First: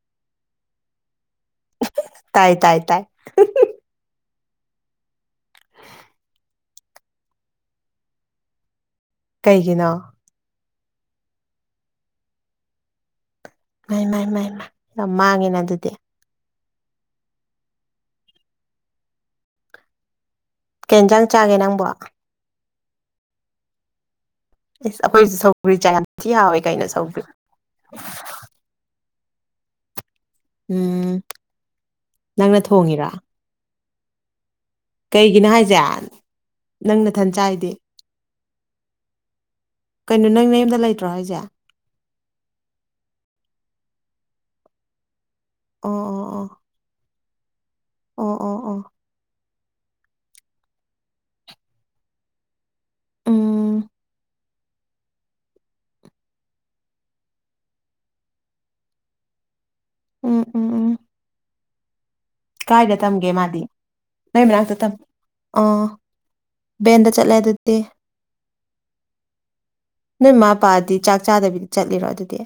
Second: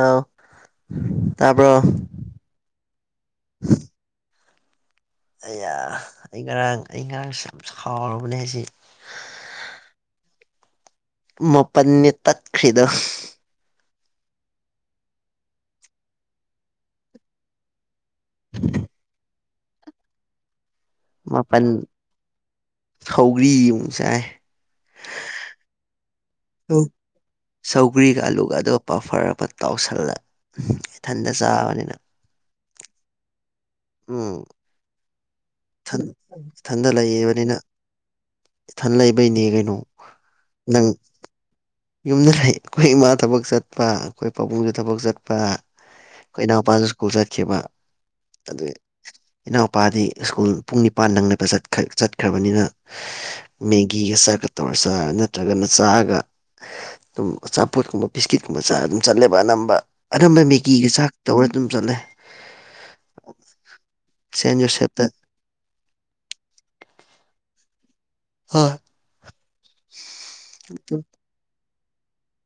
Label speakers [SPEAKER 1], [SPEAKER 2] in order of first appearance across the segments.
[SPEAKER 1] ꯑꯥꯎ ꯇꯥꯕ꯭ꯔꯣ
[SPEAKER 2] ꯇꯥꯏ ꯇꯥꯏ ꯇꯥꯏ
[SPEAKER 1] ꯑꯩ ꯑꯥ ꯑꯩ ꯉꯔꯥꯡ ꯑꯩ ꯉꯔꯥꯡꯁꯦ ꯁꯥꯎꯔꯕꯅꯦ ꯍꯥꯏꯁꯤ
[SPEAKER 2] ꯀꯩꯒꯤꯅꯣ
[SPEAKER 1] ꯃꯥꯄꯟꯅꯦ ꯇꯠꯈ꯭ꯔꯤꯗꯣ
[SPEAKER 2] ꯃꯥꯥꯏ ꯃꯥꯥꯏ ꯃꯥꯥꯏ ꯃꯥꯥꯏ ꯌꯥꯝ ꯃꯥꯡꯉꯤꯅ ꯑꯗꯨꯗꯤ
[SPEAKER 1] [inaudible]
[SPEAKER 2] ꯀꯩ ꯌꯦꯟꯖꯥꯡ ꯆꯥꯒꯦ
[SPEAKER 1] ꯃꯥꯄꯟ
[SPEAKER 2] ꯅꯪꯕꯣ
[SPEAKER 1] ꯁꯧꯒ꯭ꯔꯤꯃꯨꯛ ꯆꯥꯏ
[SPEAKER 2] ꯏꯁ ꯑꯩꯈꯣꯏꯁꯨ ꯁꯧꯒ꯭ꯔꯤ ꯆꯥꯢ ꯌꯥꯝ ꯊꯤ ꯌꯥꯎꯋꯦ ꯀꯩꯅꯣ ꯁꯧꯒ꯭ꯔꯤ
[SPEAKER 1] ꯑꯥꯂꯨꯒꯗꫭ ꯄꯥꯐꯔ ꯑꯃ ꯇꯥꯎꯁꯤꯜꯂ
[SPEAKER 2] ꯎꯝ
[SPEAKER 1] ꯏꯊꯟꯇ ꯆꯥꯕꯅꯤꯅ
[SPEAKER 2] ꯅꯪꯅ ꯊꯣꯡꯉꯤꯔꯣ
[SPEAKER 1] ꯎꯝ
[SPEAKER 2] ꯀꯩꯒꯤꯅꯣ ꯍꯥꯏꯁꯦ
[SPEAKER 1] ꯊꯟ ꯏꯊꯟꯗ
[SPEAKER 2] ꯅꯪ ꯅꯊꯟ
[SPEAKER 1] ꯂꯩꯕꯅꯤꯅ
[SPEAKER 2] ꯆꯥꯏꯗꯤ
[SPEAKER 1] ꯏꯊꯟ ꯂꯩꯕꯩꯅꯦ ꯀꯩꯅꯣ
[SPEAKER 2] ꯀꯩꯅꯣ ꯅꯌꯨꯝꯗ
[SPEAKER 1] ꯅꯪ
[SPEAKER 2] ꯂꯩꯇ꯭ꯔꯣ ꯍꯥꯏꯁꯦ ꯑꯣ
[SPEAKER 1] ꯌꯨꯝꯗ ꯂꯩ ꯑꯩꯈꯣꯏ ꯏꯃꯥ ꯊꯕꯛ ꯆꯠꯄ ꯑꯩꯈꯣꯏ ꯄꯥꯕꯨꯡꯁꯨ ꯊꯕꯛ ꯆꯠ ꯄꯥ ꯑꯩꯈꯣꯏ
[SPEAKER 2] ꯑꯣ
[SPEAKER 1] ꯏꯅꯥꯎꯄꯥꯁꯨ ꯁ꯭ꯀꯨꯜ ꯆꯠꯈꯤꯕ
[SPEAKER 2] ꯑꯣ ꯑꯣ ꯑꯣ
[SPEAKER 1] ꯑꯗꯨꯢ
[SPEAKER 2] ꯑꯣ
[SPEAKER 1] ꯏꯅꯥꯎꯄꯥꯗꯤ ꯁ꯭ꯀꯨꯜ ꯄꯨꯡ ꯅꯤꯄꯥꯟ ꯅꯪꯅꯕ ꯆꯠꯈꯥ ꯆꯠꯈ꯭ꯔꯥꯕꯅꯤꯅ
[SPEAKER 2] ꯎꯝ
[SPEAKER 1] ꯃꯦꯒꯤꯒ ꯆꯥꯛꯀ ꯇꯧꯔ ꯆꯥꯔ ꯅꯠꯇ꯭ꯔꯥꯒꯅ ꯆꯥꯒ ꯑꯗꯨꯝ ꯑꯆꯥꯄꯣꯠꯀꯨꯝꯕ ꯕꯤꯁꯀꯤꯠꯀꯨꯝꯕ ꯆꯥꯔ ꯑꯗꯨꯝ ꯆꯠꯂꯦꯕ ꯑꯅꯝꯕ ꯑꯅꯝꯕ
[SPEAKER 2] ꯎꯝ ꯎꯝ ꯎꯝ
[SPEAKER 1] ꯃꯦꯒꯤꯒ ꯆꯥꯛ ꯇꯧꯔ ꯗꯨꯝ ꯆꯠꯂꯦ
[SPEAKER 2] ꯀꯥꯏꯗ ꯇꯝꯒꯦ ꯃꯥꯗꯤ ꯅꯣꯏ
[SPEAKER 1] ꯁꯦꯟ
[SPEAKER 2] ꯃꯅꯥꯛꯇ ꯇꯝ
[SPEAKER 1] ꯖꯣꯁꯦꯞꯇ
[SPEAKER 2] ꯑꯣ ꯚꯦꯟꯗ ꯆꯠꯂꯦ ꯑꯗꯨꯗꯤ
[SPEAKER 1] ꯍꯣꯏ
[SPEAKER 2] ꯅꯣꯏ ꯃꯥꯥ ꯄꯥꯗꯤ ꯆꯥꯛ ꯆꯥꯗꯕꯤꯗ ꯆꯠꯂꯤꯔꯣ ꯑꯗꯨꯗꯤ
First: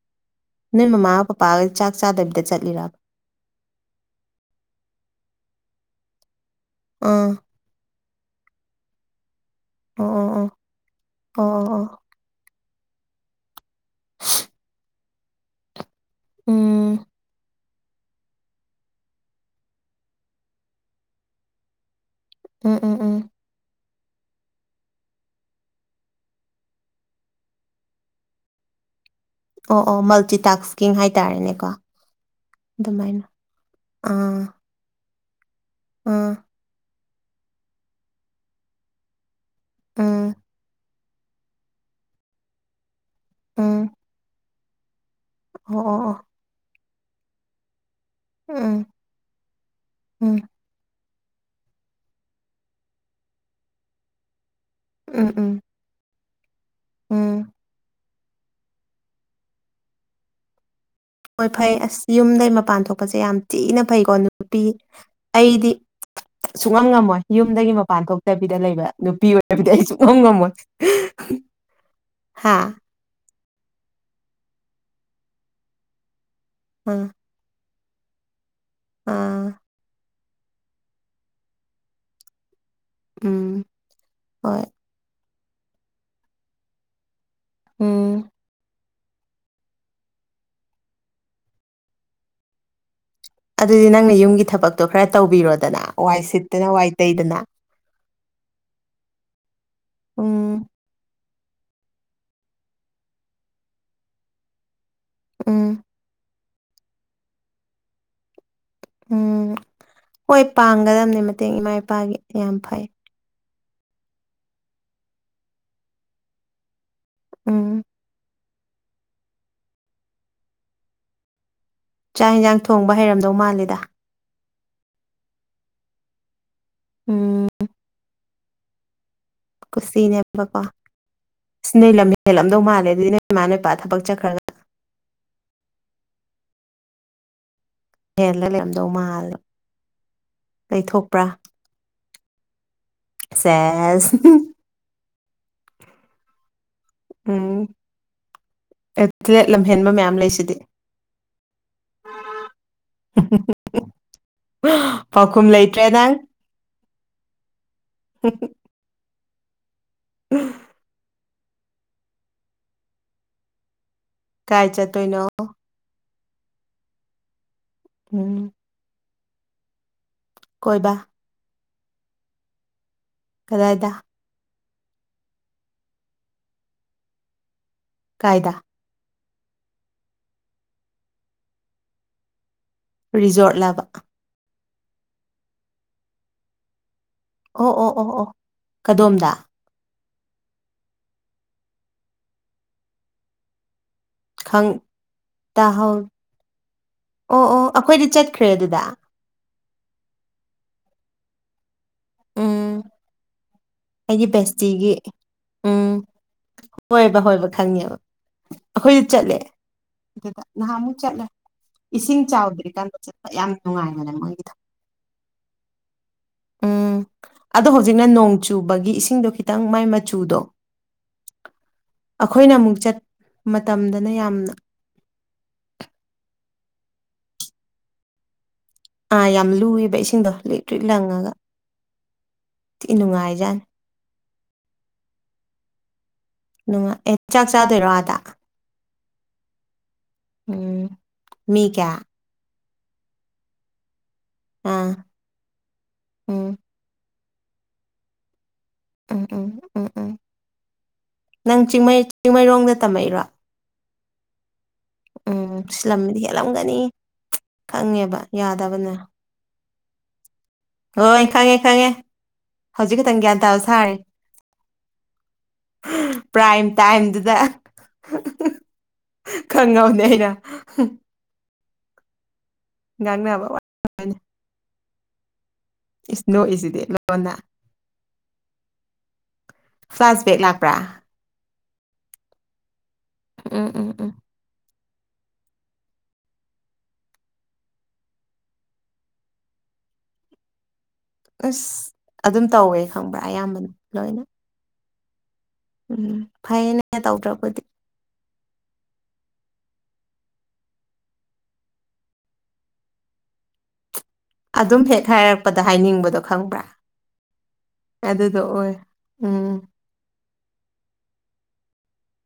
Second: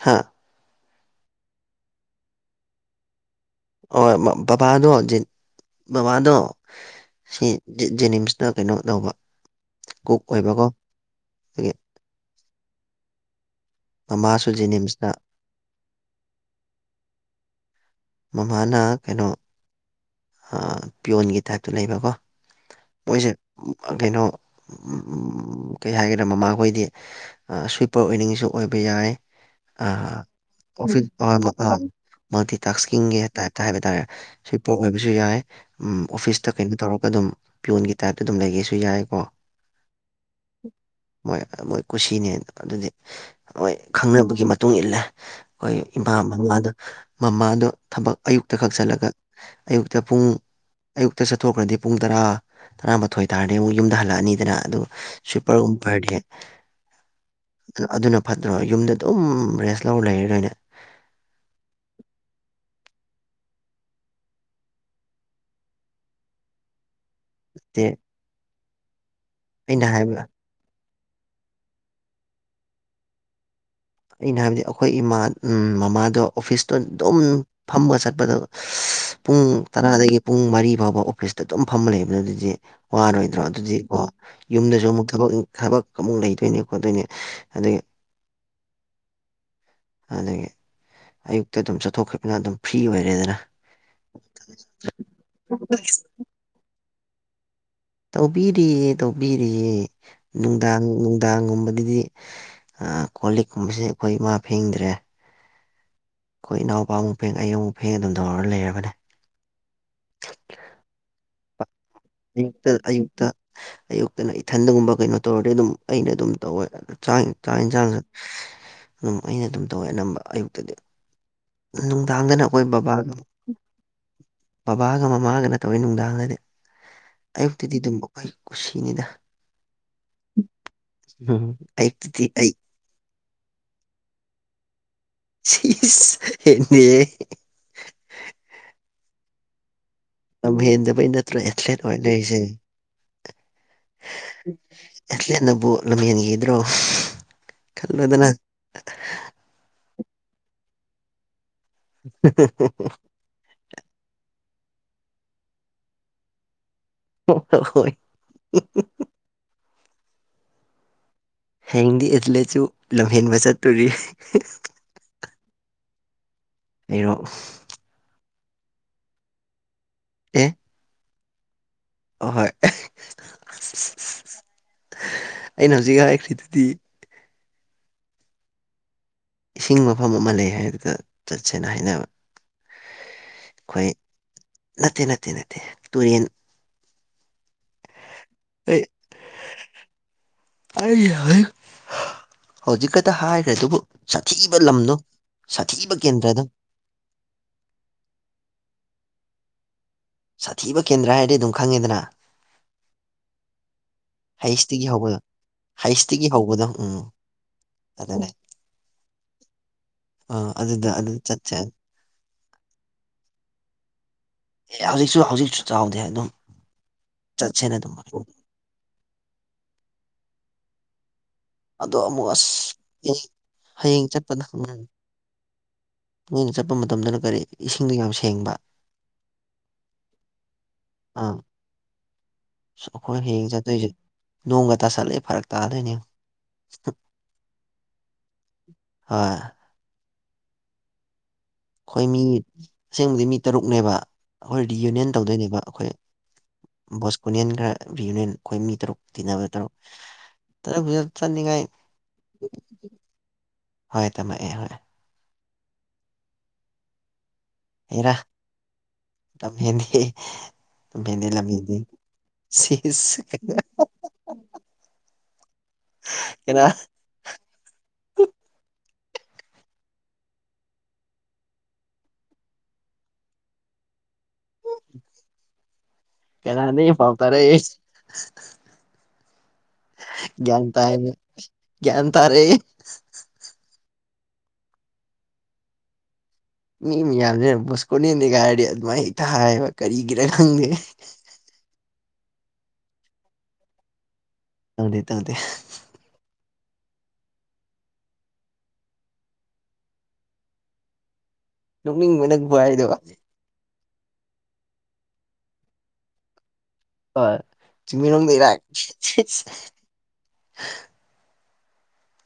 [SPEAKER 1] ꯍꯥꯥ
[SPEAKER 2] ꯅꯣꯏ ꯃꯃꯥꯒ ꯄꯄꯥꯒ ꯆꯥꯛ ꯆꯥꯗꯕꯤꯗ ꯆꯠꯂꯤꯔꯕ
[SPEAKER 1] ꯍꯣꯏ ꯃꯃꯥ ꯕꯕꯥꯗꯣ ꯖꯦꯟ ꯕꯕꯥꯗꯣ
[SPEAKER 2] ꯑꯥ
[SPEAKER 1] ꯁꯤ ꯖꯦ ꯖꯦꯅꯤꯝꯁꯇ ꯀꯩꯅꯣ ꯇꯧꯕ
[SPEAKER 2] ꯑꯣ
[SPEAKER 1] ꯀꯨꯛ
[SPEAKER 2] ꯑꯣ ꯑꯣ
[SPEAKER 1] ꯑꯣꯏꯕꯀꯣ
[SPEAKER 2] ꯑꯣ ꯑꯣ
[SPEAKER 1] ꯑꯗꯒꯤ
[SPEAKER 2] ꯑꯣ
[SPEAKER 1] ꯃꯃꯥꯁꯨ ꯖꯦꯅꯤꯝꯁꯇ
[SPEAKER 2] ꯎꯝ꯫
[SPEAKER 1] ꯃꯃꯥꯅ ꯀꯩꯅꯣ ꯑꯥ ꯄꯤꯌꯣꯟꯒꯤ ꯇꯥꯏꯞꯇ ꯂꯩꯕꯀꯣ
[SPEAKER 2] ꯎꯝ ꯎꯝ ꯎꯝ
[SPEAKER 1] ꯃꯣꯏꯁꯦ ꯑꯥ ꯀꯩꯅꯣ ꯀꯩ ꯍꯥꯏꯒꯦꯔ ꯃꯃꯥꯈꯣꯏꯗꯤ ꯑꯥ ꯁ꯭ꯋꯤꯄꯔ ꯑꯣꯏꯅꯤꯡꯉꯁꯨ ꯑꯣꯏꯕ ꯌꯥꯏ
[SPEAKER 2] ꯑꯣ
[SPEAKER 1] ꯑ
[SPEAKER 2] ꯑꯣ ꯃꯜꯇꯤꯇꯥꯛꯁꯀꯤꯡ
[SPEAKER 1] ꯑꯣꯐꯤꯁ [unintelligible]
[SPEAKER 2] ꯍꯥꯏꯇꯥꯔꯦꯅꯦꯀꯣ
[SPEAKER 1] ꯃꯐꯝ ꯃꯜꯇꯤ ꯇꯥꯛꯁꯀꯤꯡꯒꯤ
[SPEAKER 2] ꯑꯗꯨꯃꯥꯏꯅ
[SPEAKER 1] ꯇꯥꯏꯞꯇ ꯍꯥꯏꯕ ꯇꯥꯔꯦ
[SPEAKER 2] ꯑꯥ
[SPEAKER 1] ꯁ꯭ꯋꯤꯞ ꯄꫭꯛ ꯑꯣꯏꯕꯁꯨ ꯌꯥꯏ ꯎꯝ
[SPEAKER 2] ꯑꯥ
[SPEAKER 1] ꯑꯣꯐꯤꯁꯇ ꯀꯩꯅꯣ ꯇꯧꯔꯒ ꯑꯗꯨꯝ ꯄꯤꯌꯣꯟꯒꯤ ꯇꯥꯏꯞꯇ ꯑꯗꯨꯝ ꯂꯩꯒꯦꯁꯨ ꯌꯥꯏ ꯀꯣ
[SPEAKER 2] ꯎꯝ
[SPEAKER 1] ꯃꯣꯏ ꯃꫭꯏ ꯀꯨꯁꯤꯅꯦ ꯑꯗꯨꯗꯤ ꯍꯣꯏ
[SPEAKER 2] ꯎꯝ
[SPEAKER 1] ꯈꯪꯅꯕꯒꯤ ꯃꯇꯨꯡ ꯏꯜꯂꯦ ꯑꯩꯈꯣꯏ
[SPEAKER 2] ꯑꯣ ꯑꯣ
[SPEAKER 1] ꯏꯃꯥ
[SPEAKER 2] ꯑꯣ
[SPEAKER 1] ꯃꯃꯥꯗ ꯃꯃꯥꯗꯣ ꯊꯕꯛ ꯑꯌꯨꯛꯇ ꯈꯛ
[SPEAKER 2] ꯎꯝ
[SPEAKER 1] ꯆꯠꯂꯒ ꯑꯌꯨꯛꯇ ꯄꯨꯡ
[SPEAKER 2] ꯎꯝ
[SPEAKER 1] ꯑꯌꯨꯛꯇ ꯆꯠꯊꯣꯛꯈ꯭ꯔꯗꯤ ꯄꯨꯡ ꯇꯔꯥ ꯇꯔꯥꯃꯥꯊꯣꯏ ꯇꯥꯔꯗꯤ ꯑꯃꯨꯛ ꯌꯨꯝꯗ ꯍꯜꯂꯛꯑꯅꯤꯗꯅ ꯑꯗꯨ
[SPEAKER 2] ꯎꯝ ꯎꯝ
[SPEAKER 1] ꯁ꯭ꯋꯤꯄꯔꯒꯨꯝꯄꯔꯗꯤ
[SPEAKER 2] ꯎꯝ
[SPEAKER 1] ꯑꯗꯨꯅ ꯐꯠꯇ꯭ꯔꯣ ꯌꯨꯝꯗ ꯑꯗꯨꯝ ꯔꯦꯁ ꯂꯧꯔ ꯂꯩꯔꯗꯣꯢꯅꯦ
[SPEAKER 2] ꯍꯣꯏ ꯐꯩ ꯑꯁ ꯌꯨꯝꯗꯒꯤ ꯃꯄꯥꯟ ꯊꯣꯛꯄꯁꯦ ꯌꯥꯝ ꯊꯤꯅ ꯐꯩꯀꯣ ꯅꯨꯄꯤ ꯑꯩꯗꯤ ꯁꯨꯛꯉꯝ ꯉꯝꯃꯣꯏ ꯌꯨꯝꯗꯒꯤ
[SPEAKER 1] ꯗꯦ
[SPEAKER 2] ꯃꯄꯥꯟ ꯊꯣꯛꯇꯕꯤꯗ ꯂꯩꯕ ꯅꯨꯄꯤ ꯑꯣꯏꯕꯗꯤ
[SPEAKER 1] ꯑꯩꯅ
[SPEAKER 2] ꯑꯩ ꯁꯨꯡꯉꯝ
[SPEAKER 1] ꯍꯥꯏꯕ
[SPEAKER 2] ꯉꯝꯃꯣꯏ ꯍꯥꯥ
[SPEAKER 1] ꯑꯩꯅ ꯍꯥꯏꯕꯗꯤ ꯑꯩꯈꯣꯏ ꯏꯃꯥ ꯃꯃꯥꯗꯣ ꯑꯣꯐꯤꯁꯇꯣ
[SPEAKER 2] ꯑꯥ
[SPEAKER 1] ꯑꯗꯨꯝ ꯐꯝꯃ ꯆꯠꯄꯗꯣ ꯄꯨꯡ
[SPEAKER 2] ꯑꯥ
[SPEAKER 1] ꯇꯔꯥꯗꯒꯤ ꯄꯨꯡ ꯃꯔꯤ ꯐꯥꯎꯕ ꯑꯣꯐꯤꯁꯇ ꯑꯗꯨꯝ ꯐꯝꯃ ꯂꯩꯕꯗꯣ ꯑꯗꯨꯗꯤ ꯋꯥꯔꯣꯏꯗ꯭ꯔꯣ
[SPEAKER 2] ꯎꯝ
[SPEAKER 1] ꯑꯗꯨꯗꯤ ꯀꯣ
[SPEAKER 2] ꯍꯣꯏ
[SPEAKER 1] ꯌꯨꯝꯗꯁꯨ ꯑꯃꯨꯛ ꯊꯕꯛ ꯊꯕꯛ ꯑꯃꯨꯛ ꯂꯩꯗꯣꯏꯅꯦ ꯈꯣꯠꯇꯣꯏꯅꯦ ꯑꯗꯨꯒꯤ
[SPEAKER 2] ꯎꯝ
[SPEAKER 1] ꯑꯗꯨꯒꯤ ꯑꯌꯨꯛꯇ ꯑꯗꯨꯝ ꯆꯠꯊꯣꯛꯈꯤꯕꯅ ꯑꯗꯨꯝ ꯐ꯭ꯔꯤ ꯑꯣꯏꯔꯦꯗꯅ
[SPEAKER 2] ꯑꯗꯨꯗꯤ ꯅꯪꯅ ꯌꯨꯝꯒꯤ ꯊꯕꯛꯇꯣ ꯈꯔ ꯇꯧꯕꯤꯔꯣꯗꯅ ꯋꯥꯏ ꯁꯤꯠꯇꯅ ꯋꯥꯏ ꯇꯩꯗꯅ
[SPEAKER 1] ꯇꯧꯕꯤꯔꯤꯌꯦ ꯇꯧꯕꯤꯔꯤꯌꯦ
[SPEAKER 2] ꯎꯝ
[SPEAKER 1] ꯅꯨꯡꯗꯥꯡ ꯅꯨꯡꯗꯥꯡꯒꯨꯝꯕꯗꯗꯤ ꯀꯣꯜ ꯂꯤꯛꯀꯨꯝꯕꯁꯦ ꯑꯩꯈꯣꯏ ꯏꯃꯥ ꯐꯦꯡꯗ꯭ꯔꯦ
[SPEAKER 2] ꯎꯝ
[SPEAKER 1] ꯑꯩꯈꯣꯏ ꯏꯅꯥꯎꯄꯥꯃꯨꯛ ꯐꯦꯡ ꯑꯩ ꯑꯃꯨꯛ ꯐꯦꯡ ꯑꯗꯨꯝ ꯇꯧꯔꯒ ꯂꯩꯔꯕꯅꯦ
[SPEAKER 2] ꯎꯝ ꯍꯣꯏ ꯄꯥꯡꯒꯗꯕꯅꯦ ꯃꯇꯦꯡ ꯏꯃꯥ ꯏꯄꯥꯒꯤ ꯌꯥꯝ
[SPEAKER 1] ꯑꯌꯨꯛꯇ
[SPEAKER 2] ꯐꯩ
[SPEAKER 1] ꯑꯌꯨꯛꯇ ꯑꯌꯨꯛꯇꯅ ꯏꯊꯟꯗꯒꯨꯝꯕ ꯀꯩꯅꯣ ꯇꯧꯔꯗꯤ ꯑꯗꯨꯝ ꯑꯩꯅ ꯑꯗꯨꯝ ꯇꯧꯋꯦ ꯆꯥꯛ ꯆꯥꯛ
[SPEAKER 2] ꯎꯝ
[SPEAKER 1] ꯌꯦꯟꯁꯥꯡꯁꯨ ꯑꯗꯨꯝ ꯑꯩꯅ ꯑꯗꯨꯝ ꯇꯧꯋꯦ ꯑꯅꯝꯕ ꯑꯌꯨꯛꯇꯗꯤ
[SPEAKER 2] ꯆꯥꯛ
[SPEAKER 1] ꯅꯨꯡꯗꯥꯡꯗꯅ
[SPEAKER 2] ꯌꯦꯟꯁꯥꯡ
[SPEAKER 1] ꯑꯩꯈꯣꯏ
[SPEAKER 2] ꯊꯣꯡꯕ
[SPEAKER 1] ꯕꯕꯥꯒ
[SPEAKER 2] ꯍꯩꯔꯝꯗꯧ ꯃꯥꯜꯂꯦꯗ
[SPEAKER 1] ꯕꯕꯥꯒ ꯃꯃꯥꯒꯅ ꯇꯧꯋꯦ ꯅꯨꯡꯗꯥꯡꯗꯗꯤ
[SPEAKER 2] ꯎꯝ
[SPEAKER 1] ꯑꯌꯨꯛꯇꯗꯤ ꯑꯗꯨꯝ ꯑꯩꯈꯣꯏ ꯀꯨꯁꯤꯅꯤꯗ
[SPEAKER 2] ꯀꯨꯁꯤꯅꯦꯕꯀꯣ
[SPEAKER 1] ꯎꯝ
[SPEAKER 2] ꯁꯤ ꯅꯣꯢ ꯂꯝ
[SPEAKER 1] ꯑꯌꯨꯛꯇꯗꯤ ꯑꯩ
[SPEAKER 2] ꯍꯦꯜꯂꯝꯗꯧ ꯃꯥꯜꯂꯦ ꯑꯗꯨꯏꯅꯦ ꯏꯃꯥꯅ ꯏꯄꯥ ꯊꯕꯛ ꯆꯠꯈ꯭ꯔꯒ
[SPEAKER 1] ꯁꯤꯁ ꯍꯦꯟꯗꯦꯍꯦ
[SPEAKER 2] ꯍꯦꯜꯂ ꯂꯩꯔꯝꯗꯧ ꯃꯥꯜꯂꯣ
[SPEAKER 1] ꯌꯥꯝ ꯍꯦꯟꯗꯕꯩ ꯅꯠꯇ꯭ꯔꯣ ꯑꯦꯊ꯭ꯂꯦꯠ ꯑꯣꯏꯅ ꯂꯩꯔꯤꯁꯦ
[SPEAKER 2] ꯁꯦꯁ
[SPEAKER 1] ꯑꯦꯊ꯭ꯂꯦꯠꯅꯕꯨ ꯂꯝ ꯍꯦꯟꯒꯦ ꯗ꯭ꯔꯣ
[SPEAKER 2] ꯎꯝ ꯑꯦꯊ꯭ꯂꯦꯠ ꯂꯝꯍꯦꯟꯕ ꯃꯌꯥꯝ ꯂꯩꯁꯤꯗꯤ
[SPEAKER 1] [unintelligible]
[SPEAKER 2] ꯄꯥꯎꯈꯨꯝ ꯂꯩꯇ꯭ꯔꯦꯗꯥ ꯅꯪ
[SPEAKER 1] ꯍ ꯍꯣꯏ ꯍꯣꯏ [unintelligible]
[SPEAKER 2] ꯍ [unintelligible]
[SPEAKER 1] [unintelligible]
[SPEAKER 2] ꯎꯝ
[SPEAKER 1] ꯍꯌꯦꯡꯗꯤ ꯑꯦꯊꯂꯦꯠꯁꯨ ꯂꯝꯍꯦꯟꯕ ꯆꯠꯇꯣꯔꯤ
[SPEAKER 2] ꯀꯥꯏ ꯆꯠꯇꯣꯏꯅꯣ
[SPEAKER 1] ꯑꯔꯣꯁꯛ [unintelligible]
[SPEAKER 2] ꯎꯝ
[SPEAKER 1] ꯑꯦ
[SPEAKER 2] ꯀꯣꯏꯕ
[SPEAKER 1] ꯑꯍꯣꯏ
[SPEAKER 2] ꯀꯗꯥꯏꯗ
[SPEAKER 1] ꯑꯩꯅ ꯍꯧꯖꯤꯛ ꯍꯥꯏꯈ꯭ꯔꯤꯗꯨꯗꯤ
[SPEAKER 2] ꯀꯥꯏꯗ
[SPEAKER 1] ꯏꯁꯤꯡ ꯃꯐꯝ ꯑꯃ ꯂꯩ ꯍꯥꯏꯗꯨꯗ ꯆꯠꯁꯦꯅ ꯍꯥꯏꯅꯕ
[SPEAKER 2] ꯔꯤꯖꯣꯔꯠ ꯂꯥꯕ
[SPEAKER 1] ꯑꯩꯈꯣꯏ ꯅꯠꯇꯦ ꯅꯠꯇꯦ ꯅꯠꯇꯦ ꯇꯨꯔꯤꯟ
[SPEAKER 2] ꯑꯣ ꯑꯣ ꯑꯣ ꯑꯣ
[SPEAKER 1] ꯑꯩ
[SPEAKER 2] ꯀꯗꯣꯝꯗ
[SPEAKER 1] ꯑꯩ ꯍꯩ ꯍꯧꯖꯤꯛ ꯈꯛꯇ ꯍꯥꯏꯒ꯭ꯔꯗꯨꯕꯨ ꯁꯥꯊꯤꯕ
[SPEAKER 2] ꯈꯪ
[SPEAKER 1] ꯂꯝꯗꯣ ꯁꯥꯊꯤꯕ
[SPEAKER 2] ꯇꯥꯍꯧ
[SPEAKER 1] ꯀꯦꯟꯗ꯭ꯔꯗꯣ
[SPEAKER 2] ꯑꯣ ꯑꯣ ꯑꯈꯣꯏꯗꯤ ꯆꯠꯈ꯭ꯔꯦ ꯑꯗꯨꯗ
[SPEAKER 1] ꯁꯥꯊꯤꯕ ꯀꯦꯟꯗ꯭ꯔ ꯍꯥꯏꯔꯗꯤ ꯑꯗꯨꯝ ꯈꯪꯉꯦꯗꯅ
[SPEAKER 2] ꯑꯩꯒꯤ
[SPEAKER 1] ꯍꯩꯁꯇꯒꯤ
[SPEAKER 2] ꯕꯦꯁꯇꯤꯒꯤ
[SPEAKER 1] ꯍꯧꯕꯗꯣ
[SPEAKER 2] ꯎꯝ
[SPEAKER 1] ꯍꯩꯁꯇꯒꯤ ꯍꯧꯕꯗꯣ ꯎꯝ
[SPEAKER 2] ꯍꯣꯏꯕ ꯍꯣꯏꯕ ꯈꯪꯉꯦꯕ
[SPEAKER 1] ꯑꯗꯨꯅꯦ
[SPEAKER 2] ꯑꯈꯣꯏꯗꯤ ꯆꯠꯂꯦ ꯑꯗꯨꯗ
[SPEAKER 1] ꯑꯥ
[SPEAKER 2] ꯅꯍꯥꯟꯃꯨꯛ
[SPEAKER 1] ꯑꯗꯨ
[SPEAKER 2] ꯆꯠꯂꯦ
[SPEAKER 1] ꯆꯠꯁꯦ ꯑꯦ
[SPEAKER 2] ꯏꯁꯤꯡ ꯆꯥꯎꯗ꯭ꯔꯤꯀꯥꯟꯗ ꯆꯠꯄ ꯌꯥꯝ ꯅꯨꯡꯉꯥꯏꯕꯅꯦ ꯃꯣꯏꯒꯤꯗꯣ
[SPEAKER 1] ꯑꯦ ꯍꯧꯖꯤꯛꯁꯨ ꯍꯧꯖꯤꯛꯁꯨ ꯆꯥꯎꯗꯦ ꯑꯗꯨꯝ
[SPEAKER 2] ꯎꯝ ꯑꯗꯣ
[SPEAKER 1] ꯆꯠꯁꯦꯅ ꯑꯗꯨꯝ
[SPEAKER 2] ꯍꯧꯖꯤꯛꯅ ꯅꯣꯡ ꯆꯨꯕꯒꯤ ꯏꯁꯤꯡꯗꯣ ꯈꯤꯇꯪ ꯃꯥꯏ ꯃꯆꯨꯗꯣ
[SPEAKER 1] ꯑꯗꯣ ꯑꯃꯨꯛ
[SPEAKER 2] ꯑꯩꯈꯣꯏꯅ ꯑꯃꯨꯛ ꯆꯠ
[SPEAKER 1] ꯑꯁ [unintelligible] ꯍꯌꯦꯡ
[SPEAKER 2] ꯃꯇꯝꯗꯅ
[SPEAKER 1] ꯆꯠꯄꯗ
[SPEAKER 2] ꯌꯥꯝꯅ
[SPEAKER 1] [unintelligible] ꯅꯣꯏꯅ ꯆꯠꯄ ꯃꯇꯝꯗꯅ ꯀꯔꯤ ꯏꯁꯤꯡꯗꯣ ꯌꯥꯝ ꯁꯦꯡꯕ
[SPEAKER 2] ꯑꯥ ꯌꯥꯝ ꯂꯨꯋꯦꯕ ꯏꯁꯤꯡꯗꯣ ꯂꯤꯛ ꯇ꯭ꯔꯤꯛ ꯂꯪꯉꯒ
[SPEAKER 1] ꯑꯥ
[SPEAKER 2] ꯊꯤ
[SPEAKER 1] ꯑꯩꯈꯣꯏ ꯍꯌꯦꯡ
[SPEAKER 2] ꯅꯨꯡꯉꯥꯏꯖꯥꯠꯅꯤ
[SPEAKER 1] ꯆꯠꯇꯣꯏꯁꯦ ꯅꯣꯡꯒ ꯇꯥꯁꯜꯂꯛꯑꯦ ꯐꯔꯛ ꯇꯥꯔꯗꯨꯏꯅꯦ
[SPEAKER 2] ꯅꯨꯡꯉꯥꯏ ꯑꯦ ꯆꯥꯛ ꯆꯥꯗꯣꯏꯔꯣ ꯑꯥꯗ
[SPEAKER 1] ꯍꯣꯢ
[SPEAKER 2] ꯎꯝ ꯃꯤ ꯀ꯭ꯌꯥ
[SPEAKER 1] ꯈꯣꯏ ꯃꯤ ꯑꯁꯦꯡꯕꯗꯤ ꯃꯤ ꯇꯔꯨꯛꯅꯦꯕ ꯑꯈꯣꯏ
[SPEAKER 2] ꯑꯥ
[SPEAKER 1] ꯔꯤꯌꯨꯅꯤꯌꯟ ꯇꯧꯗꯣꯏꯅꯦꯕ ꯑꯈꯣꯏ
[SPEAKER 2] ꯎꯝ
[SPEAKER 1] ꯕꯣꯁꯀꯣꯅꯤꯌꯟ ꯈꯔ ꯔꯤꯌꯨꯅꯤꯌꯟ ꯑꯈꯣꯏ ꯃꯤ ꯇꯔꯨꯛ
[SPEAKER 2] ꯎꯝ
[SPEAKER 1] ꯇꯤꯟꯅꯕ
[SPEAKER 2] ꯎꯝ
[SPEAKER 1] ꯇꯔꯨꯛ
[SPEAKER 2] ꯎꯝ ꯎꯝ
[SPEAKER 1] ꯇꯔꯨꯛꯇꯨꯗ ꯆꯠꯅꯤꯡꯉꯥꯏ
[SPEAKER 2] ꯅꯪꯩ ꯆꯤꯡꯃꯩ ꯆꯤꯡꯃꯩꯔꯣꯡꯗ ꯇꯝꯃꯛꯏꯔꯣ
[SPEAKER 1] ꯍꯣꯏ ꯇꯝꯃꯛꯑꯦ ꯍꯣꯏ
[SPEAKER 2] ꯎꯝ ꯁꯤ ꯂꯝꯗꯤ ꯍꯦꯜꯂꯝꯒꯅꯤ ꯈꯪꯉꯦꯕ ꯌꯥꯗꯕꯅꯦ
[SPEAKER 1] ꯂꯝꯍꯦꯟꯗꯦꯍꯦ
[SPEAKER 2] ꯍꯣꯏ ꯈꯪꯉꯦ ꯈꯪꯉꯦ ꯍꯧꯖꯤꯛ ꯈꯛꯇꯪ
[SPEAKER 1] ꯁꯤꯁ
[SPEAKER 2] ꯒ꯭ꯌꯥꯟ ꯇꯥꯕ ꯁꯥꯔꯤ
[SPEAKER 1] ꯀꯅꯥ
[SPEAKER 2] ꯄ꯭ꯔꯥꯏꯝ ꯇꯥꯏꯝꯗꯨꯗ [unintelligible] ꯈꯪꯉꯕꯅꯦ ꯑꯩꯅ ꯉꯥꯡꯅꯕ ꯋꯥ ꯏꯁ ꯅꯣꯛꯏꯁꯤꯗꯤ
[SPEAKER 1] ꯀꯅꯥꯗꯩ ꯄꯥꯎ
[SPEAKER 2] ꯂꯣꯟꯅ
[SPEAKER 1] ꯇꯥꯔꯛꯏ
[SPEAKER 2] ꯐ꯭ꯂꯥꯁꯕꯦꯛ
[SPEAKER 1] ꯒ꯭ꯌꯥꯟ
[SPEAKER 2] ꯂꯥꯛꯄ꯭ꯔꯥ
[SPEAKER 1] ꯇꯥꯢꯅꯦ ꯒ꯭ꯌꯥꯟ ꯇꯥꯔꯛꯑꯦ
[SPEAKER 2] ꯎꯝ ꯎꯝ ꯎꯝ
[SPEAKER 1] ꯃꯤ ꯃꯌꯥꯝꯖꯦ ꯕꯣꯁꯀꯣꯅ꯭ꯌꯟꯅꯤꯒꯥꯏꯔꯗꯤ ꯑꯗꯨꯃꯥꯏ ꯍꯦꯛꯇ ꯍꯥꯢꯌꯦꯕ ꯀꯔꯤꯒꯤꯔꯥ ꯈꯪꯗꯦ
[SPEAKER 2] ꯑꯁ ꯑꯗꯨꯝ ꯇꯧꯋꯦ ꯈꯪꯕ꯭ꯔꯥ ꯑꯌꯥꯝꯕꯅ ꯂꯣꯏꯅ
[SPEAKER 1] ꯇꯧꯗꯦ ꯇꯧꯗꯦ
[SPEAKER 2] ꯎꯝ ꯐꯩꯅꯦ ꯇꯧꯗ꯭ꯔꯕꯨꯗꯤ
[SPEAKER 1] ꯅꯣꯛꯅꯤꯡꯕ ꯅꯪ ꯈꯨꯍꯥꯏꯗꯣ
[SPEAKER 2] ꯑꯗꯨꯝ ꯍꯦꯛ ꯍꯥꯏꯔꯛꯄꯗ ꯍꯥꯏꯅꯤꯡꯕꯗꯣ ꯈꯪꯕ꯭ꯔꯥ
[SPEAKER 1] ꯍꯣꯢ
[SPEAKER 2] ꯑꯗꯨꯗꯣ
[SPEAKER 1] ꯆꯤꯡꯃꯩꯔꯣꯡꯗꯩꯔꯥ
[SPEAKER 2] ꯑꯣꯏ ꯎꯝ
[SPEAKER 1] [unintelligible]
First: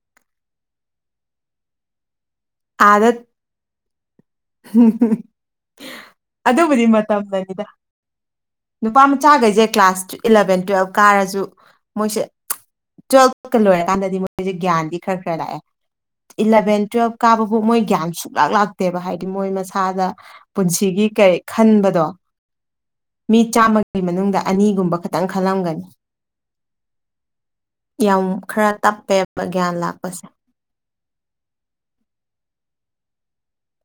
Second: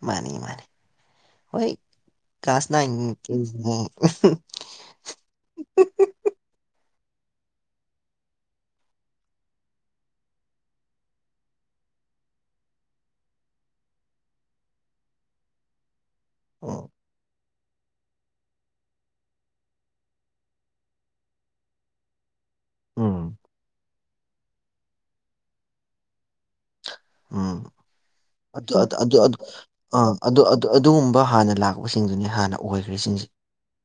[SPEAKER 1] ꯃꯥꯅꯤ ꯃꯥꯅꯤ ꯍꯣꯏ ꯀ꯭ꯂꯥꯁ ꯅꯥꯢꯟ
[SPEAKER 2] ꯑꯥꯗ [unintelligible] ꯑꯗꯨꯕꯨꯗꯤ ꯃꯇꯝꯅꯅꯤꯗ ꯅꯨꯄꯥ ꯃꯆꯥꯒꯩꯁꯦ ꯀ꯭ꯂꯥꯁ ꯇꯨ ꯏꯂꯚꯦꯟ ꯇ꯭ꯋꯦꯜꯚ ꯀꯥꯔꯁꯨ ꯃꯣꯏꯁꯦ ꯇ꯭ꯋꯦꯜꯚꯀ ꯂꯣꯏꯔꯀꯥꯟꯗꯗꯤ ꯃꯣꯏꯖꯦ ꯒ꯭ꯌꯥꯟꯗꯤ ꯈꯔ ꯈꯔ ꯂꯥꯛꯑꯦ ꯏꯂꯚꯦꯟ
[SPEAKER 1] ꯎꯝ
[SPEAKER 2] ꯇꯨꯋꯦꯜꯕ ꯀꯥꯕꯕꯥꯎ ꯃꯣꯏ ꯒ꯭ꯌꯥꯟ ꯁꯨꯡꯂꯥꯛ ꯂꯥꯛꯇꯦꯕ ꯍꯥꯏꯗꯤ ꯃꯣꯏ ꯃꯁꯥꯗ ꯄꯨꯟꯁꯤꯒꯤ ꯀꯩ ꯈꯟꯕꯗꯣ ꯃꯤ
[SPEAKER 1] ꯎꯝ
[SPEAKER 2] ꯆꯥꯝꯃ ꯒꯤ ꯃꯅꯨꯡꯗ ꯑꯅꯤꯒꯨꯝꯕ ꯈꯇꯪ ꯈꯜꯂꯝꯒꯅꯤ ꯌꯥꯝ ꯈꯔ
[SPEAKER 1] ꯑꯗꯨ ꯑꯗꯨ ꯑꯗꯨ ꯑꯗꯨ
[SPEAKER 2] ꯇꯞꯄꯦꯕ ꯒ꯭ꯌꯥꯟ
[SPEAKER 1] ꯑꯥ
[SPEAKER 2] ꯂꯥꯛꯄꯁꯦ
[SPEAKER 1] ꯑꯗꯨ ꯑꯗꯨ ꯑꯗꯨꯒꯨꯝꯕ ꯍꯥꯟꯅ ꯂꯥꯛꯄꯁꯤꯡꯗꯨꯅꯤ ꯍꯥꯟꯅ ꯑꯣꯏꯈ꯭ꯔꯤ ꯁꯤꯡꯁꯦ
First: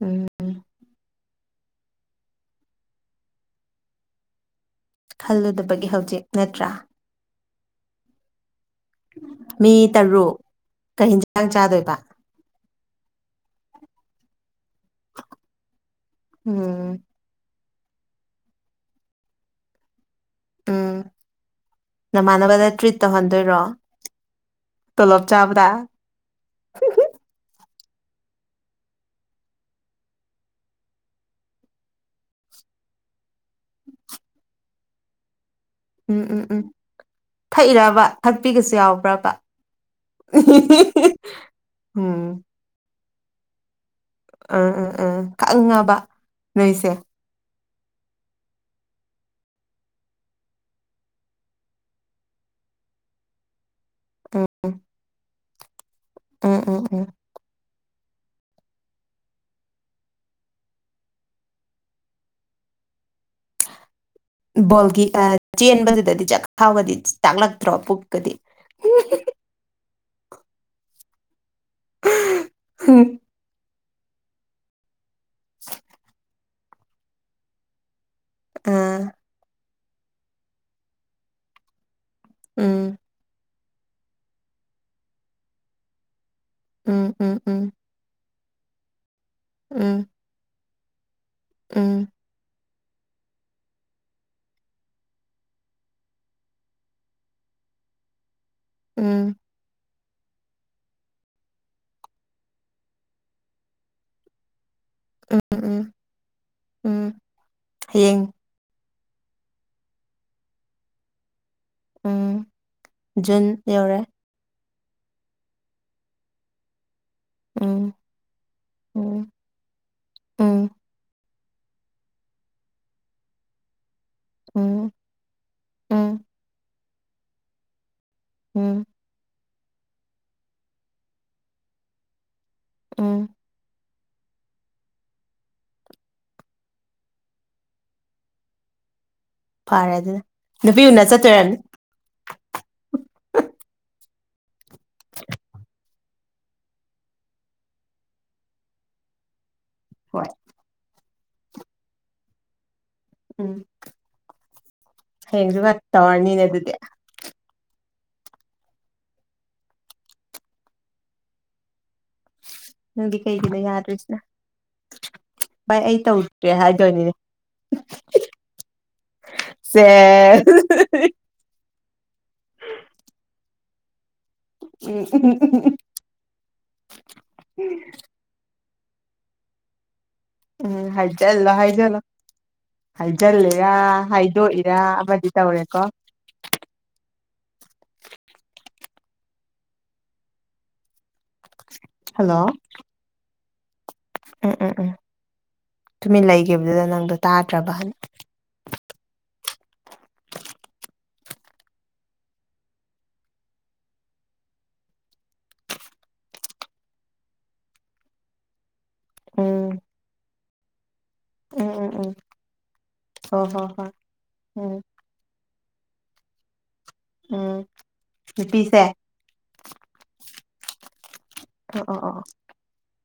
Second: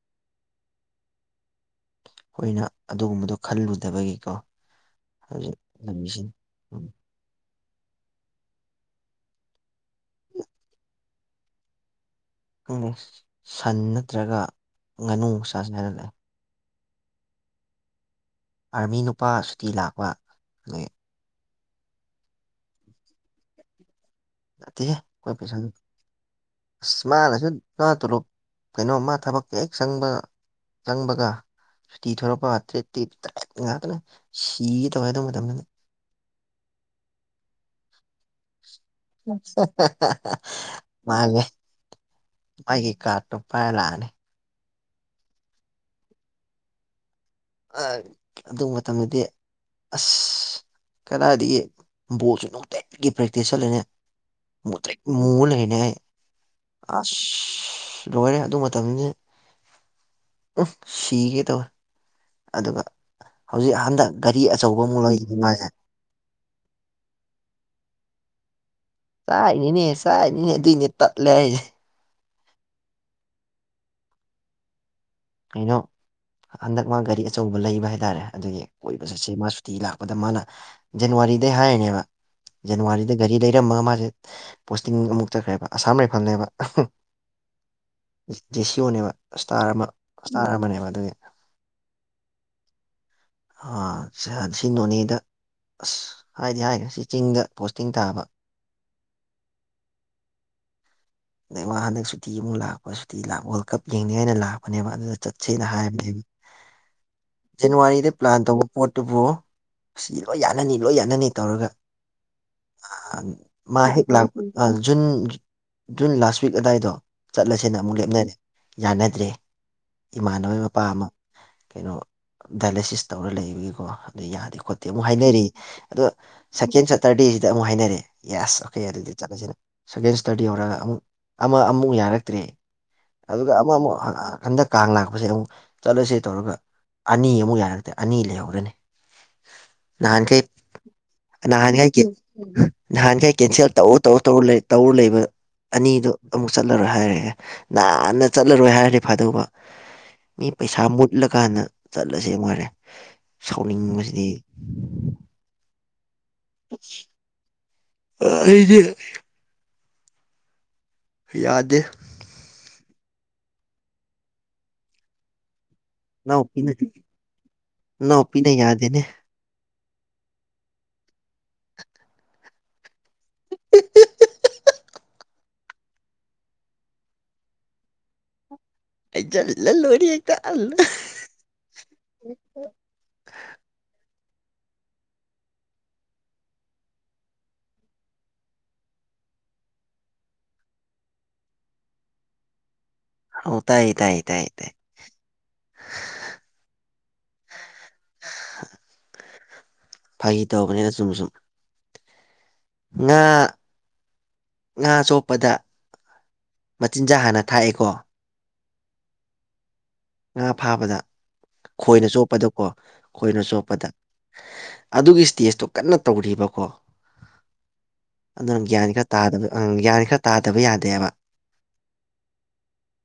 [SPEAKER 2] ꯎꯝ
[SPEAKER 1] ꯑꯩꯈꯣꯏꯅ ꯑꯗꯨꯒꯨꯝꯕꯗꯣ ꯈꯜꯂꯨꯗꯕꯒꯤꯀꯣ ꯍꯧꯖꯤꯛ
[SPEAKER 2] ꯈꯜꯂꯨꯗꯕꯒꯤ
[SPEAKER 1] ꯂꯝꯕꯤꯁꯤ
[SPEAKER 2] ꯍꯧꯖꯤꯛ ꯅꯠꯇ꯭ꯔꯥ
[SPEAKER 1] ꯎꯝ
[SPEAKER 2] ꯃꯤ ꯇꯔꯨꯛ ꯀꯩ ꯍꯤꯟꯖꯥꯡ ꯆꯥꯗꯣꯏꯕ
[SPEAKER 1] [unintelligible] ꯁꯟ ꯅꯠꯇ꯭ꯔꯒ ꯉꯥꯅꯨ ꯆꯥꯁꯦ ꯍꯥꯏꯔ ꯂꯩ
[SPEAKER 2] ꯎꯝ
[SPEAKER 1] ꯑꯥꯔꯃꯤ ꯅꯨꯄꯥ ꯁꯨꯇꯤ ꯂꯥꯛꯄ ꯑꯗꯒꯤ
[SPEAKER 2] ꯎꯝ ꯅꯃꯥꯟꯅꯕꯗ ꯇ꯭ꯔꯤꯠ ꯇꯧꯍꯟꯗꯣꯏꯔꯣ
[SPEAKER 1] ꯅꯠꯇꯦꯍꯦ
[SPEAKER 2] ꯇꯣꯂꯣꯞ
[SPEAKER 1] ꯍꯣꯏ
[SPEAKER 2] ꯆꯥꯕꯗ
[SPEAKER 1] ꯄꯩꯁꯥꯅꯤ ꯑꯁ ꯃꯥꯅꯁꯨ ꯃꯥ ꯇꯣꯂꯣꯞ ꯀꯩꯅꯣ ꯃꯥ ꯊꯕꯛ ꯍꯦꯛ ꯆꯪꯕꯒ ꯆꯪꯕꯒ ꯁꯨꯇꯤ ꯊꯣꯔꯛꯄ ꯇ꯭ꯔꯤꯠ ꯇꯤꯠ ꯗꯥꯢꯔꯦꯛ ꯉꯥꯛꯇꯅꯦ ꯁꯤꯒꯦ ꯇꯧꯋꯦ ꯑꯗꯨ ꯃꯇꯝꯗꯗꯤꯥ
[SPEAKER 2] ꯎꯝ ꯎꯝ ꯎꯝ ꯊꯛꯏꯔꯕ ꯊꯛꯄꯤꯒꯁꯨ ꯌꯥꯎ ꯕ꯭ꯔꯥꯄꯥ
[SPEAKER 1] ꯃꯥꯜꯂꯦ
[SPEAKER 2] ꯎꯝ
[SPEAKER 1] ꯃꯥꯒꯤ ꯀꯥꯔꯠꯇꯣ ꯄꯥꯏꯔ ꯂꯥꯛꯑꯅꯤ
[SPEAKER 2] ꯎꯝ ꯎꯝ ꯎꯝ ꯈꯪꯉꯕ ꯅꯣꯏꯁꯦ
[SPEAKER 1] ꯑ ꯑꯗꯨ ꯃꯇꯝꯗꯗꯤ ꯑꯁ ꯀꯗꯥꯏꯗꯒꯤ ꯕꯣꯜꯁꯨ ꯅꯨꯡꯇꯤꯒꯤ ꯄ꯭ꯔꯦꯛꯇꯤꯁ ꯆꯠꯂꯤꯅꯦ ꯃꯨꯇ꯭ꯔꯤꯛ ꯃꯨꯔ ꯂꯩꯅꯦ ꯑꯩ
[SPEAKER 2] ꯎꯝ ꯎꯝ ꯎꯝ
[SPEAKER 1] ꯑꯥꯁ ꯂꯣꯏꯔꯦ ꯑꯗꯨ ꯃꯇꯝꯗꯨꯗꯤ ꯎꯝꯍ ꯁꯤꯒꯦ ꯇꯧꯋꯦ ꯑꯗꯨꯒ ꯍꯧꯖꯤꯛ ꯍꯟꯗꯛ ꯒꯥꯔꯤ ꯑꯆꯧꯕ ꯑꯃꯨꯛ
[SPEAKER 2] ꯕꯣꯜꯒꯤꯀꯥ
[SPEAKER 1] ꯂꯩꯔꯤ ꯃꯥꯁꯦ
[SPEAKER 2] ꯆꯦꯟꯕꯗꯨꯗꯗꯤ ꯆꯥꯛꯈꯥꯎꯒꯥꯗꯤ ꯇꯥꯛꯂꯛꯇ꯭ꯔꯣ ꯄꯨꯛꯀꯗꯤ
[SPEAKER 1] ꯆꯥꯛꯏꯅꯤꯅꯦ ꯆꯥꯛꯏꯅꯤꯅꯦ ꯑꯗꯨꯏꯅꯦ ꯇꯠꯂꯦ ꯍꯥꯏꯖꯦ
[SPEAKER 2] [unintelligible]
[SPEAKER 1] ꯀꯩꯅꯣ ꯍꯟꯗꯛ ꯃꯥ ꯒꯥꯔꯤ ꯑꯆꯧꯕ ꯂꯩꯕ ꯍꯥꯏꯇꯥꯔꯦ ꯑꯗꯨꯒꯤ
[SPEAKER 2] ꯑꯥ
[SPEAKER 1] ꯀꯣꯏꯕ ꯆꯠꯁꯦ ꯃꯥꯁꯨ ꯇꯤ ꯂꯥꯛꯄꯗ ꯃꯥꯅ ꯖꯅꯋꯥꯔꯤꯗꯩ ꯍꯥꯏꯔꯤꯅꯦꯕ
[SPEAKER 2] ꯎꯝ
[SPEAKER 1] ꯖꯅꯋꯥꯔꯤꯗ ꯒꯥꯔꯤ ꯂꯩ ꯏꯤꯔꯝꯃꯒ ꯃꯥꯁꯦ ꯄꯣꯁꯇꯤꯡ ꯑꯃꯨꯛ ꯆꯠꯈ꯭ꯔꯦꯕ ꯑꯁꯥꯝ ꯔꯥꯏꯐꯜꯅꯦꯕ
[SPEAKER 2] ꯎꯝ ꯎꯝ ꯎꯝ
[SPEAKER 1] ꯖꯦꯁꯤꯌꯣꯅꯦꯕ ꯏꯁꯇꯥꯔ ꯑꯃ
[SPEAKER 2] ꯎꯝ
[SPEAKER 1] ꯏꯁꯇꯥꯔ ꯑꯃꯅꯦꯕ ꯑꯗꯨꯒꯤ
[SPEAKER 2] ꯎꯝ
[SPEAKER 1] ꯁꯤ ꯅꯣꯅꯦꯗ ꯑꯁ ꯍꯥꯏꯗꯤ ꯍꯥꯏꯔꯦ ꯁꯤ ꯆꯤꯡꯗ ꯄꯣꯁꯇꯤꯡ ꯇꯥꯕ
[SPEAKER 2] ꯎꯝ
[SPEAKER 1] ꯑ ꯃꯥ ꯍꯟꯗꯛ ꯁꯨꯇꯤ ꯑꯃꯨꯛ ꯂꯥꯛꯄ ꯁꯨꯇꯤ ꯂꯥꯛꯄ ꯋꯥꯔꯜ ꯀꯞ ꯌꯦꯡꯅꯤ ꯍꯥꯏꯅ ꯂꯥꯛꯄꯅꯦꯕ ꯑꯗꯨꯗ
[SPEAKER 2] ꯎꯝ
[SPEAKER 1] ꯆꯠꯁꯦꯅ
[SPEAKER 2] ꯎꯝ
[SPEAKER 1] ꯍꯥꯏꯕꯅꯦ
[SPEAKER 2] ꯎꯝ
[SPEAKER 1] ꯖꯅꯋꯥꯔꯤꯗ
[SPEAKER 2] ꯍꯌꯦꯡ
[SPEAKER 1] ꯄ꯭ꯂꯥꯟ ꯇꯧꯕ ꯄꯣꯠꯇꯨꯕꯨ ꯁꯤ ꯂꯣꯏ ꯌꯥꯅꯅꯤ ꯂꯣꯏ ꯌꯥꯅꯅꯤ ꯇꯧꯔꯒ
[SPEAKER 2] ꯎꯝ ꯖꯨꯟ ꯌꯧꯔꯦ
[SPEAKER 1] ꯃꯥꯍꯦꯛ ꯂꯥꯛꯄ ꯖꯨꯟ ꯖꯨꯟ ꯂꯥꯁ ꯋꯤꯛ ꯑꯗꯥꯏꯗꯣ ꯆꯠꯂꯁꯦꯅ
[SPEAKER 2] ꯎꯝ
[SPEAKER 1] ꯑꯃꯨꯛ ꯂꯦꯞꯅꯔꯦ ꯌꯥꯅꯗ꯭ꯔꯦ
[SPEAKER 2] ꯎꯝ
[SPEAKER 1] ꯏꯃꯥꯟꯅꯕ
[SPEAKER 2] ꯎꯝ
[SPEAKER 1] ꯃꯄꯥ ꯑꯃ ꯀꯩꯅꯣ ꯗꯥꯏꯂꯦꯁꯤꯁ ꯇꯧꯔ ꯂꯩꯕꯒꯤꯀꯣ ꯑꯗꯨ ꯌꯥꯗꯦ ꯈꯣꯠꯇꯦ
[SPEAKER 2] ꯎꯝ
[SPEAKER 1] ꯑꯃꯨꯛ ꯍꯥꯏꯅꯔꯤ ꯑꯗꯣ
[SPEAKER 2] ꯎꯝ
[SPEAKER 1] ꯁꯦꯀꯦꯟ ꯁꯇꯔꯗꯦꯁꯤꯗ ꯑꯃꯨꯛ ꯍꯥꯏꯅꯔꯦ ꯌꯥꯁ ꯑꯣꯀꯦ
[SPEAKER 2] ꯎꯝ
[SPEAKER 1] ꯑꯗꯨꯗꯤ ꯆꯠꯂꯁꯦꯅ ꯁꯒꯦꯟ ꯁꯤꯁꯇ꯭ꯔꯥꯗꯤ ꯌꯧꯔꯥꯛ ꯑꯒ ꯑꯃꯨꯛ ꯑꯃ ꯑꯃꯨꯛ ꯌꯥꯔꯛꯇ꯭꯭ꯔꯦ
[SPEAKER 2] ꯎꯝ
[SPEAKER 1] ꯑꯗꯨꯒ ꯑꯃ ꯑꯃꯨꯛ ꯍꯟꯗꯛ ꯀꯥꯡ ꯂꯥꯛꯄꯁꯦ ꯑꯃꯨꯛ ꯆꯠꯂꯁꯦ ꯇꯧꯔꯒ ꯑꯅꯤ ꯑꯃꯨꯛ ꯌꯥꯔꯛꯇ꯭ꯔꯦ ꯑꯅꯤ ꯂꯩꯍꯧꯔꯅꯦ
[SPEAKER 2] ꯐꯔꯦ ꯑꯗꯨꯅ
[SPEAKER 1] ꯅꯍꯥꯟꯈꯩ
[SPEAKER 2] ꯅꯨꯄꯤ ꯎꯅ ꯆꯠꯇꯣꯏꯔꯅꯤ
[SPEAKER 1] ꯅꯍꯥꯟꯈꯩ ꯀꯤ ꯅꯍꯥꯟꯈꯩ ꯀꯦꯟꯁꯦꯜ ꯇꯧ ꯇꯧ ꯇꯧꯔ ꯂꯩ ꯇꯧꯔ ꯂꯩꯕ ꯑꯅꯤꯗꯣ ꯑꯃꯨꯛ ꯆꯠꯂꯔꯣꯏ ꯍꯥꯏꯔꯛꯑꯦ ꯅꯥꯍꯥꯟꯅ ꯆꯠꯂꯔꯣꯏ ꯍꯥꯏꯔꯗꯤ ꯐꯥꯗꯧꯕ
[SPEAKER 2] ꯍꯣꯏ
[SPEAKER 1] ꯃꯤ ꯄꯩꯁꯥ ꯃꯨꯠꯂꯀꯥꯟꯗ ꯆꯠꯂꯁꯦ ꯑꯃꯨꯛ ꯍꯥꯢꯔꯛꯑꯦ
[SPEAKER 2] ꯎꯝ
[SPEAKER 1] ꯁꯥꯎꯅꯤꯡꯕꯁꯤꯗꯤ
[SPEAKER 2] ꯍꯌꯦꯡꯁꯨ ꯈꯥ ꯇꯧꯔꯥꯅꯤꯅꯦ ꯑꯗꯨ
[SPEAKER 1] ꯑ ꯑꯩꯗꯤ ꯌꯥꯗꯦ
[SPEAKER 2] ꯅꯪꯗꯤ ꯀꯩꯒꯤꯅꯣ ꯌꯥꯗ꯭ꯔꯤꯁꯤꯅ ꯚꯥꯏ ꯑꯩ ꯇꯧꯗ꯭ꯔꯦ
[SPEAKER 1] ꯏꯅꯥꯎꯄꯤꯅ
[SPEAKER 2] ꯍꯥꯏꯗꯣꯏꯅꯤꯅꯦ
[SPEAKER 1] ꯏꯅꯥꯎꯄꯤꯅ ꯌꯥꯗꯦꯅꯦ
[SPEAKER 2] ꯁꯦꯁ ꯍꯤ ꯍꯤ ꯍꯤ ꯎꯝ ꯎꯍꯨꯝ ꯎꯍꯨꯝ ꯎꯍꯨꯝ ꯎꯝ
[SPEAKER 1] ꯍꯥꯏꯖꯜꯂ ꯂꯣꯏꯔꯦ
[SPEAKER 2] ꯎꯝ ꯍꯥꯏ ꯍꯥꯏꯖꯤꯜꯂꯣ ꯍꯥꯏꯖꯤꯜꯂꯣ ꯍꯥꯏꯖꯜꯂꯤꯔꯥ ꯍꯥꯏꯗꯣꯛꯏꯔꯥ ꯑꯃꯗꯤ ꯇꯧꯔꯦꯀꯣ ꯍꯜꯂꯣ
[SPEAKER 1] ꯑꯣ ꯇꯥꯏꯌꯦ ꯇꯥꯏꯌꯦ ꯇꯥꯏꯌꯦ
[SPEAKER 2] ꯎꯝ
[SPEAKER 1] ꯇꯥꯏ
[SPEAKER 2] ꯎꯝ ꯎꯝ ꯇꯨꯃꯤꯟ ꯂꯩꯒꯤꯕꯗꯨꯗ ꯅꯪꯗꯣ ꯇꯥꯗ꯭ꯔꯕꯅ
[SPEAKER 1] ꯐꯥꯒꯤ ꯇꯧꯕꯅꯦꯗ ꯆꯨꯝꯅꯥ ꯁꯨꯝ ꯉꯥ ꯉꯥ ꯆꯣꯞꯄꯗ ꯃꯆꯤꯟꯖꯥꯛ ꯍꯥꯟꯅ ꯊꯥꯛꯑꯦꯀꯣ
[SPEAKER 2] ꯎꯝ
[SPEAKER 1] ꯉꯥ ꯐꯥꯕꯗ
[SPEAKER 2] ꯎꯝ ꯎꯝ
[SPEAKER 1] ꯈꯣꯏꯅ
[SPEAKER 2] ꯎꯝ
[SPEAKER 1] ꯆꯣꯞꯄꯗꯀꯣ
[SPEAKER 2] ꯍꯣ
[SPEAKER 1] ꯈꯣꯏꯅ
[SPEAKER 2] ꯍꯣ
[SPEAKER 1] ꯆꯣꯞꯄꯗ
[SPEAKER 2] ꯍꯣꯏ ꯎꯝ
[SPEAKER 1] ꯑꯗꯨꯒꯤ ꯏꯁꯇꯦꯖꯇꯣ ꯀꯟꯅ ꯇꯧꯔꯤꯕꯀꯣ
[SPEAKER 2] ꯎꯝ
[SPEAKER 1] ꯑꯗꯨꯅ
[SPEAKER 2] ꯅꯨꯄꯤꯁꯦ
[SPEAKER 1] ꯒ꯭ꯌꯥꯟ ꯈꯔ ꯇꯥꯗꯕ ꯑꯪ ꯒ꯭ꯌꯟ ꯈꯔ ꯇꯥꯗꯕ ꯌꯥꯗꯦꯕ
[SPEAKER 2] ꯑꯣ ꯑꯣ ꯑꯣ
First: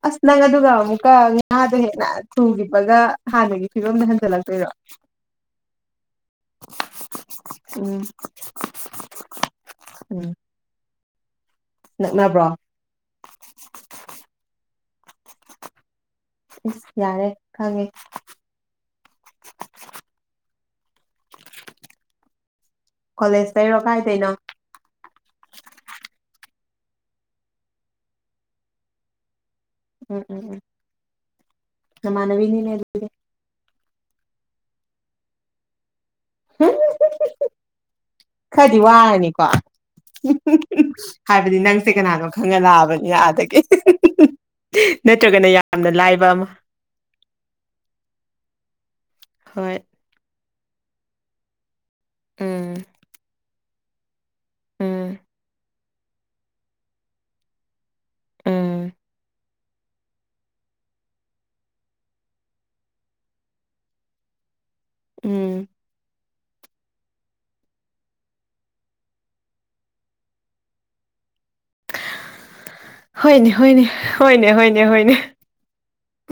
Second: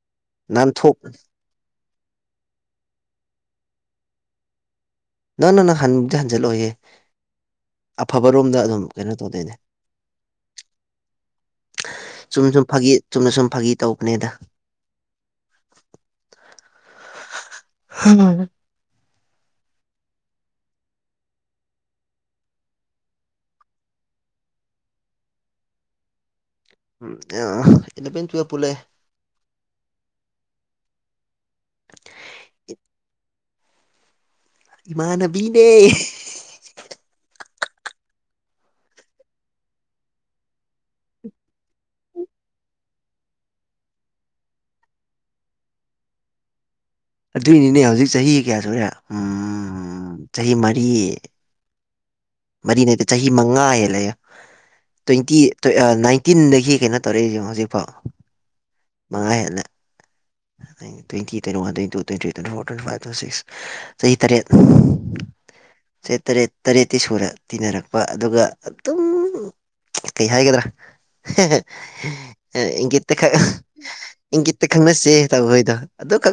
[SPEAKER 2] ꯑꯁ ꯅꯪ ꯑꯗꯨꯒ
[SPEAKER 1] ꯅꯥꯟꯊꯣꯛ
[SPEAKER 2] ꯑꯃꯨꯛꯀ ꯉꯥꯗꯣ ꯍꯦꯟꯅ ꯊꯨꯒꯤꯕꯒ ꯍꯥꯟꯅꯒꯤ ꯐꯤꯕꯝꯗ ꯍꯟꯖꯜꯂꯛꯇꯣꯏꯔꯣ
[SPEAKER 1] ꯅꯣꯅꯣ ꯅꯣ ꯍꯟꯕꯗꯤ ꯍꯟꯖꯜꯂꯛꯑꯣꯏꯍꯦ
[SPEAKER 2] ꯎꯝ
[SPEAKER 1] ꯑꯐꯕ ꯔꯣꯝꯗ ꯑꯗꯨꯝ ꯀꯩꯅꯣ ꯇꯧꯗꯣꯏꯅꯦ
[SPEAKER 2] ꯎꯝ ꯅꯛꯅꯕ꯭ꯔꯣ
[SPEAKER 1] ꯆꯨꯝꯅꯥ ꯁꯨꯝ ꯐꯥꯒꯤ ꯆꯨꯝꯅ ꯁꯨꯝ ꯐꯥꯒꯤ ꯇꯧꯕꯅꯦꯗ
[SPEAKER 2] ꯏꯁ ꯌꯥꯔꯦ ꯈꯪꯉꯦ ꯀꯣꯂꯦꯖ ꯇꯩꯔꯣ ꯀꯥꯏꯗꯩꯅꯣ
[SPEAKER 1] ꯑ ꯏꯜꯂꯦꯚꯦꯟ ꯇꯨꯋꯦꯐ ꯄꯨꯜꯂꯛꯑꯦ
[SPEAKER 2] ꯎꯝ ꯎꯝ ꯎꯝ ꯅꯃꯥꯟꯅꯕꯤꯅꯤꯅꯦ ꯑꯗꯨꯗꯤ
[SPEAKER 1] ꯏꯃꯥꯟꯅꯕꯤꯅꯦ
[SPEAKER 2] ꯎꯝ ꯍꯨꯝ ꯍꯨꯝ ꯍꯨꯝ ꯈꯔꯗꯤ ꯋꯥꯔꯅꯤꯀꯣ ꯍꯨꯝ ꯍꯨꯝ ꯍꯨꯝ ꯍꯥꯏꯕꯗꯤ ꯅꯪꯁꯦ ꯀꯅꯥꯅꯣ ꯈꯪꯉ ꯂꯥꯛꯑꯕꯅꯤꯅ ꯑꯥꯗꯒꯤ ꯍ ꯍ ꯍ ꯍꯥ ꯅꯠꯇ꯭ꯔꯒꯅ ꯌꯥꯝꯅ ꯂꯥꯏꯕ ꯑꯃ
[SPEAKER 1] ꯑꯗꯨꯏꯅꯤꯅꯦ ꯍꯧꯖꯤꯛ ꯆꯍꯤ ꯀꯌꯥ ꯁꯨꯔꯦ
[SPEAKER 2] ꯍꯣꯏ
[SPEAKER 1] ꯎꯝ ꯆꯍꯤ ꯃꯔꯤ
[SPEAKER 2] ꯎꯝ
[SPEAKER 1] ꯃꯔꯤ ꯅꯠꯇ‌ꯦ ꯆꯍꯤ ꯃꯉꯥ ꯍꯦꯜꯂꯦ ꯌꯛ
[SPEAKER 2] ꯎꯝ
[SPEAKER 1] ꯇꯣꯏꯟꯇꯤ ꯇꯣ ꯑ ꯅꯥꯏꯟꯇꯤꯟꯗꯒꯤ ꯀꯩꯅꯣ ꯇꯧꯔꯛꯏꯖꯦ ꯍꯧꯖꯤꯛꯐꯥꯎ
[SPEAKER 2] ꯎꯝ
[SPEAKER 1] ꯃꯉꯥ ꯍꯦꯜꯂꯦ ꯑꯩꯅ twenty twenty one twenty two twenty three twenty four twenty five twenty six ꯆꯍꯤ ꯇꯔꯦꯠ
[SPEAKER 2] ꯎꯝ
[SPEAKER 1] ꯆꯍꯤ ꯇꯔꯦꯠ ꯇꯔꯦꯠꯇꯤ ꯁꯨꯔꯦ ꯇꯤꯟꯅꯔꯛꯄ ꯑꯗꯨꯒ ꯑꯗꯨꯝ ꯀꯩ ꯍꯥꯏꯒꯗ꯭ꯔꯥ ꯑ ꯏꯪꯒꯤꯠꯇꯈꯛ
[SPEAKER 2] ꯍꯣꯏꯅꯦ ꯍꯣꯏꯅꯦ ꯍꯣꯏꯅꯦ
[SPEAKER 1] ꯏꯪꯒꯤꯠꯇ
[SPEAKER 2] ꯍꯣꯏꯅꯦ
[SPEAKER 1] ꯈꯪꯅꯁꯦ
[SPEAKER 2] ꯍꯣꯏꯅꯦ
[SPEAKER 1] ꯇꯧꯕꯩꯗꯣ ꯑꯗꯨꯈꯛ